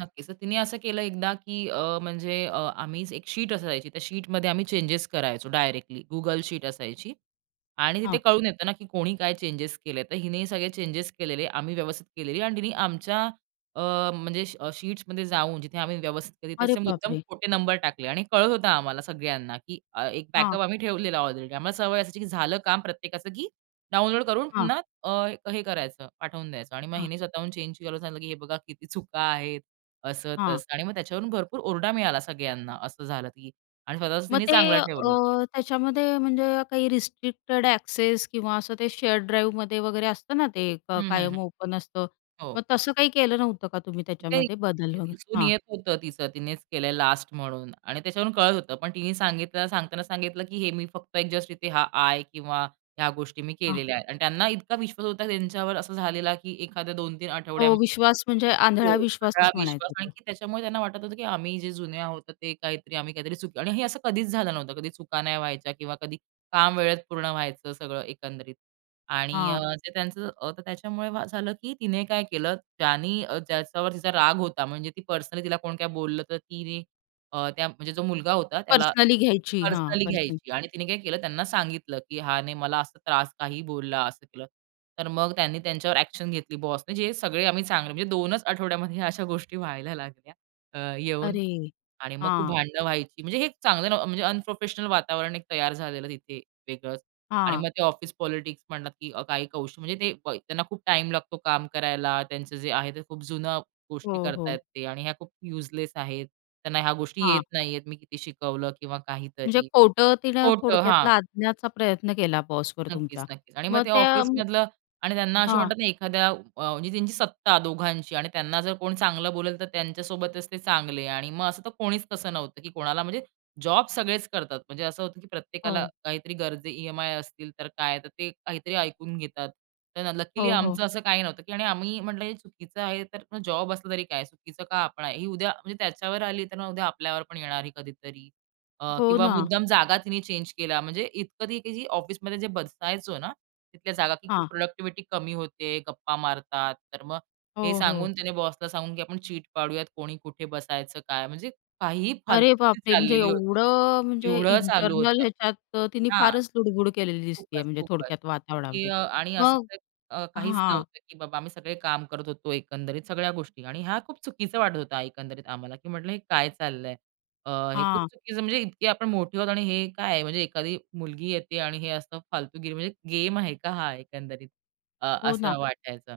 नक्कीच. तर तिने असं केलं एकदा की अ, म्हणजे अ, आम्ही एक शीट असायची त्या शीटमध्ये आम्ही चेंजेस करायचो डायरेक्टली Google शीट असायची. आणि तिथे हां. कळून येत ना की कोणी काय चेंजेस केले तर हिने सगळे चेंजेस केलेले आम्ही व्यवस्थित केलेली आणि तिने आमच्या अ, म्हणजे अ, श शीट्समध्ये जाऊन जिथे आम्ही व्यवस्थित केले अरे त्याचे मुद्दाम बापरे! खोटे नंबर टाकले आणि कळत होतं आम्हाला सगळ्यांना की अ, एक हां. बॅकअप आम्ही ठेवलेला ऑलरेडी आम्हाला सवय असायची की झालं काम प्रत्येकाचं की डाउनलोड करून हां. पुन्हा अ, हे करायचं पाठवून द्यायचं आणि मग हां. हिने स्वतःहून चेंज केलं सांगितलं की "हे बघा, किती चुका आहेत," असं हां. तसं आणि मग त्याच्यावरून भरपूर ओरडा मिळाला सगळ्यांना असं झालं की आणि स्वतःच मग तिने ते चांगलं अ, ठेवलं. त्याच्यामध्ये म्हणजे काही रिस्ट्रिक्टेड एक्सेस किंवा असं ते शेअर ड्राईव्हमध्ये वगैरे असतं ना, ते क हं, हं. हं. कायम ओपन असतं, मग हो. तसं काही केलं नव्हतं का तुम्ही ते त्याच्यामध्ये बदल ते वगैरे? दिसून हां. येत होतं तीचं, तिनेच केलंय लास्ट म्हणून आणि त्याच्यावरून कळत होतं. पण तिने सांगताना सांगितलं की "हे मी फक्त एक जस्ट इथे हा आय." किंवा "ह्या गोष्टी मी हां. केलेल्या आहेत." आणि त्यांना इतका विश्वास होता त्यांच्यावर असं झालेला, की एखाद्या 2-3 हो, आठवड्यामध्ये विश्वास म्हणजे आंधळा हो, सगळा विश्वासच विश्वास, म्हणायचं तो. आणखी त्याच्यामुळे त्यांना वाटत होतं की आम्ही जे जुने आहोत ते काहीतरी आम्ही काहीतरी चुकी आणि हे असं कधीच झालं नव्हतं. कधी चुका नाही व्हायच्या किंवा कधी काम वेळेत पूर्ण व्हायचं सगळं एकंदरीत. आणि अ, हां. ते त्यांचं अ, तर त्याच्यामुळे झालं की, तिने काय केलं, ज्यानी अ, ज्याच्यावर तिचा राग होता. म्हणजे ती पर्सनली तिला कोण काय बोललं, तर तिने अ, त्या म्हणजे जो मुलगा होता त्याला पर्सनली घ्यायची. हां, पर्सनली पर्सनली. घ्यायची आणि तिने काय केलं, त्यांना सांगितलं की "ह्याने मला असा त्रास काहीही बोलला, असं केलं." तर मग त्यांनी त्यांच्यावर ॲक्शन घेतली बॉसने, जे सगळे आम्ही चांगले म्हणजे 2 च आठवड्यामध्ये अशा गोष्टी व्हायला लागल्या, अ, येऊन. अरे! आणि मग खूप हां. भांडण व्हायची. म्हणजे हे चांगलं न म्हणजे अनप्रोफेशनल वातावरण तयार झालेलं तिथे वेगळंच. आणि हां. मग ते ऑफिस पॉलिटिक्स म्हणतात की अ, काही कौशल म्हणजे ते अ, त्यांना खूप टाईम लागतो काम करायला, त्यांचं जे आहे ते खूप जुन्या गोष्टी हो, करताहेत हो. ते आणि ह्या खूप युजलेस आहेत. त्यांना ह्या गोष्टी येत हां. नाही आहेत. मी किती शिकवलं किंवा म्हणजे काहीतरी खोटं तिनं खोटं. थोडक्यात हां. लादण्याचा प्रयत्न केला बॉसवर तुमच्या. नक्कीच, नक्कीच. आणि मग मग ते त्या म ऑफिसमधलं आणि त्यांना असे हां. म्हणतात ना एखाद्या अ, म्हणजे त्यांची सत्ता दोघांची आणि त्यांना जर कोण चांगलं बोलेल तर त्यांच्यासोबतच ते चांगले. आणि मग असं तर कोणीच तसं नव्हतं की कोणाला म्हणजे जॉब सगळेच करतात. म्हणजे असं होतं की प्रत्येकाला हो. काहीतरी गरजे ई-एम-आय असतील तर, काय तर ते काहीतरी ऐकून घेतात. तर लकीली हो, हो. आमचं असं काही नव्हतं, की आम्ही म्हंटलं, "हे चुकीचं आहे." तर जॉब असलं तरी काय, चुकीचं का आपण आहे? ही उद्या म्हणजे त्याच्यावर आली तर मग, उद्या आपल्यावर पण येणार आहे कधीतरी. अ, हो किंवा ना. मुद्दाम जागा तिने चेंज केल्या. म्हणजे इतकं ते ऑफिसमध्ये बसायचो ना, तिथल्या जागाची खूप हां. प्रॉडक्टिव्हिटी कमी होते. गप्पा मारतात. तर मग हे हो, सांगून हो. तिने बॉसला सांगून की आपण चीट पाडूयात. कोणी कुठे बसायचं काय म्हणजे काहीही अरे फालतूगीरी बापरे! म्हणजे चाललेली होती. एवढं म्हणजे येवढं चालू इंटरनल होतं. ह्याच्यात तिने हां. फारच लुडबुड केलेली दिसती आहे खूपच, म्हणजे खूपच थोडक्यात की वातावरणामध्ये. अ, आणि अ, असं मग तर अ, काहीच हां. नव्हतं की बाबा आम्ही सगळे काम करत होतो, एकंदरीत सगळ्या गोष्टी आणि हा खूप चुकीचा वाटत होता एकंदरीत आम्हाला. की म्हटलं, "हे काय चाललंय? अ, हे खूप हां. चुकीचं म्हणजे इतके आपण मोठे आहोत आणि हे काय आहे?" म्हणजे एखादी मुलगी येते आणि हे असं फालतूगिरी म्हणजे गेम आहे का हा एकंदरीत अ, हो ना. असं वाटायचं.